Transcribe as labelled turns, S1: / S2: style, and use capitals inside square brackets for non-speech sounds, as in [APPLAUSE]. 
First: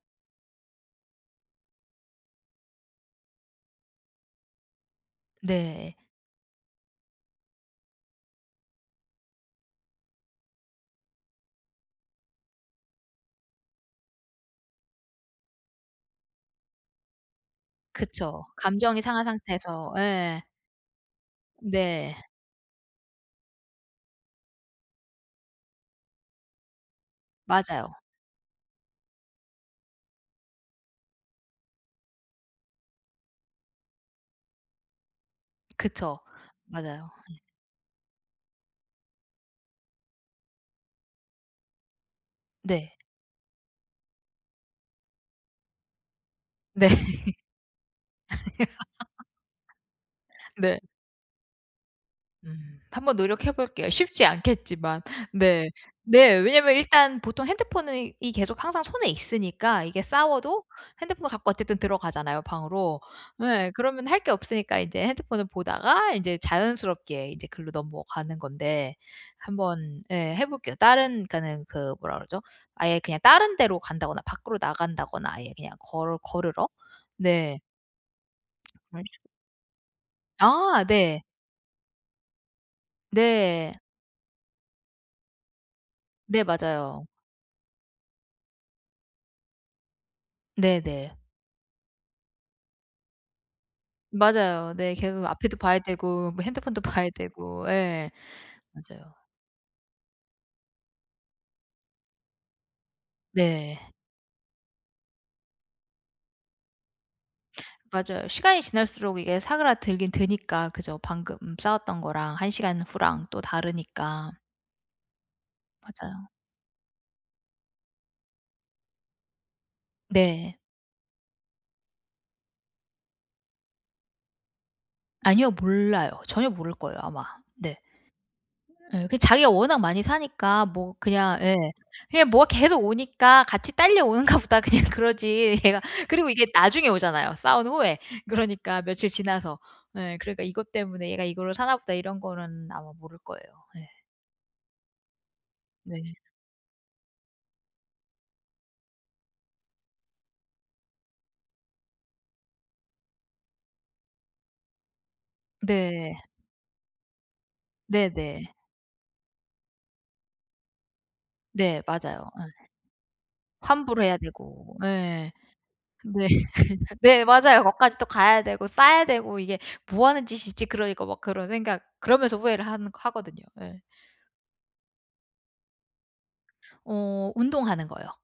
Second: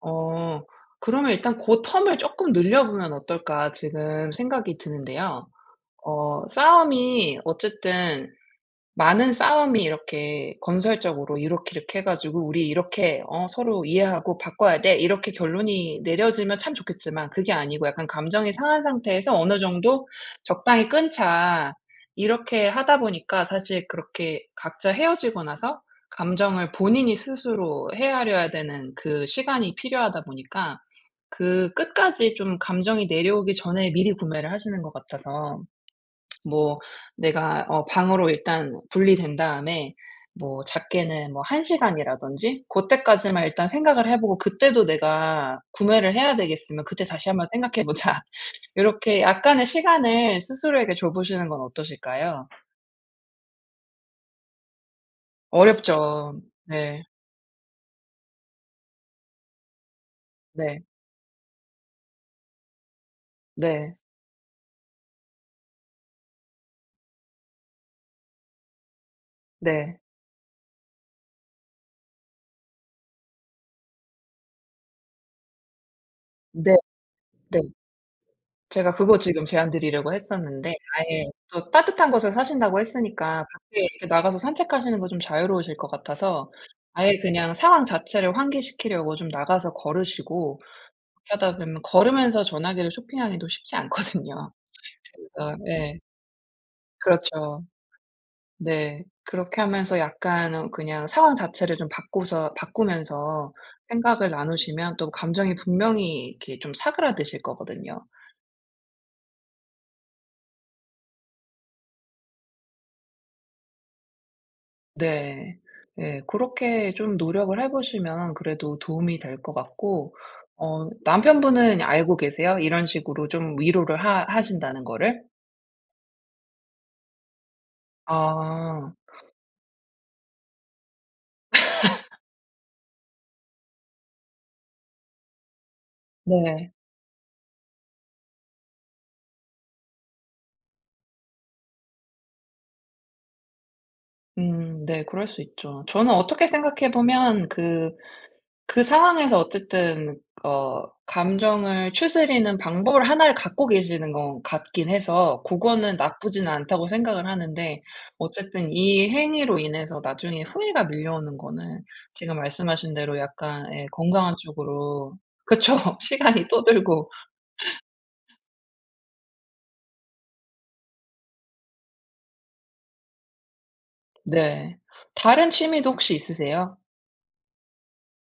S1: 어. 그러면 일단 '고 텀을 조금 늘려보면 어떨까?' 지금 생각이 드는데요.
S2: 네.
S1: 어 싸움이 어쨌든 많은 싸움이 이렇게 건설적으로 이렇게 이렇게 해 가지고 "우리 이렇게 어 서로 이해하고 바꿔야 돼." 이렇게 결론이 내려지면 참 좋겠지만 그게 아니고 약간
S2: 그쵸.
S1: 감정이 상한
S2: 감정이 상한
S1: 상태에서 어느
S2: 상태에서
S1: 정도
S2: 예.
S1: "적당히 끊자."
S2: 네.
S1: 이렇게 하다 보니까 사실 그렇게 각자 헤어지고 나서 감정을 본인이 스스로
S2: 맞아요.
S1: 헤아려야 되는 그 시간이 필요하다 보니까 그 끝까지 좀 감정이 내려오기 전에 미리 구매를 하시는 것 같아서.
S2: 그쵸.
S1: [SMACKS LIPS] 뭐
S2: 맞아요. 음.
S1: 내가 어 방으로 일단 분리된 다음에 뭐 작게는 뭐 1 시간이라든지 고
S2: 네.
S1: 때까지만 일단 생각을 해 보고 그때도 내가 구매를 해야 되겠으면
S2: 네.
S1: 그때 다시 한번 생각해 보자. 요렇게 약간의 시간을
S2: [LAUGHS] 네.
S1: 스스로에게 줘 보시는 건 어떠실까요?
S2: 음 한번 노력해 볼게요. 쉽지 않겠지만. 네. 네.
S1: 어렵죠.
S2: 왜냐하면
S1: 네.
S2: 일단 보통 핸드폰이 이 계속 항상 손에 있으니까 이게 싸워도
S1: 네.
S2: 핸드폰을 갖고 어쨌든 들어가잖아요, 방으로. 예.
S1: 네.
S2: 그러면 할 게 없으니까 이제 핸드폰을 보다가 인제 자연스럽게 이제 글로 넘어가는 건데
S1: 네.
S2: 한번 예, 해볼게요. 다른 그러니까는 그 뭐라 그러죠? 아예 그냥 다른 데로 간다거나 밖으로 나간다거나 아예 그냥 걸어 걸으러.
S1: 네.
S2: 네.
S1: 네. 제가
S2: [SMACKS LIPS]
S1: 그거
S2: [UNINTELLIGIBLE]
S1: 지금 제안 드리려고 했었는데
S2: 아. 네.
S1: 아예 또 따뜻한 곳에 사신다고 했으니까
S2: 네.
S1: 밖에 이렇게 나가서 산책하시는 거 좀 자유로우실 것
S2: 네.
S1: 같아서
S2: 맞아요.
S1: 아예 그냥 상황 자체를 환기시키려고 좀 나가서 걸으시고
S2: 네네.
S1: 그렇게 하다 보면 걸으면서 전화기를 쇼핑하기도 쉽지 않거든요.
S2: 맞아요. 네. 계속 앞에도
S1: 그러니까
S2: 봐야
S1: 예.
S2: 되고 뭐 핸드폰도 봐야
S1: 그렇죠.
S2: 되고. 예. 맞아요.
S1: 네. 그렇게 하면서 약간 그냥 상황 자체를 좀 바꾸서 바꾸면서
S2: 네.
S1: 생각을 나누시면 또 감정이 분명히 이렇게 좀 사그라드실 거거든요.
S2: 맞아요. 시간이 지날수록 이게 사그라들긴 드니까. 그죠. 방금 싸웠던 거랑 1 시간 후랑 또 다르니까.
S1: 네. 네.
S2: 맞아요.
S1: 고렇게 좀 노력을 해 보시면 그래도 도움이 될 것 같고.
S2: 네.
S1: 어 남편분은 알고 계세요? 이런 식으로 좀 위로를 하 하신다는 거를?
S2: 아니요. 몰라요. 전혀 모를 거예요, 아마. 네.
S1: 아.
S2: 예. 그 자기가 워낙 많이 사니까 뭐 그냥 예.
S1: [LAUGHS]
S2: 그냥 뭐가 계속 오니까 '같이 딸려오는가 보다.' 그냥 그러지. 얘가. 그리고 이게
S1: 네.
S2: 나중에 오잖아요, 싸운 후에. 그러니까 며칠 지나서. 예. 그러니까 '이것 때문에 얘가 이거를 사나 보다.' 이런 거는 아마 모를 거예요. 예.
S1: 음. 네. 그럴 수 있죠. 저는
S2: 네.
S1: 어떻게 생각해 보면 그 그 상황에서 어쨌든 어 감정을 추스리는 방법을 하나를 갖고 계시는 것 같긴 해서 고거는
S2: 네.
S1: 나쁘지는 않다고 생각을 하는데
S2: 네네.
S1: 어쨌든 이 행위로 인해서 나중에 후회가 밀려오는 거는
S2: 네. 맞아요.
S1: 지금
S2: 예.
S1: 말씀하신 대로 약간 예,
S2: 환불해야
S1: 건강한
S2: 되고.
S1: 쪽으로
S2: 예.
S1: 그쵸.
S2: 네.
S1: 시간이 또
S2: [LAUGHS]
S1: 들고.
S2: 네. 맞아요.
S1: [LAUGHS]
S2: 거기까지 또 가야 되고 싸야 되고 '이게 뭐하는 짓이지?' 그러니까 막 그런 생각 그러면서 후회를 하는 하거든요. 예.
S1: 네. 다른 취미도 혹시 있으세요?
S2: 어 운동하는 거요.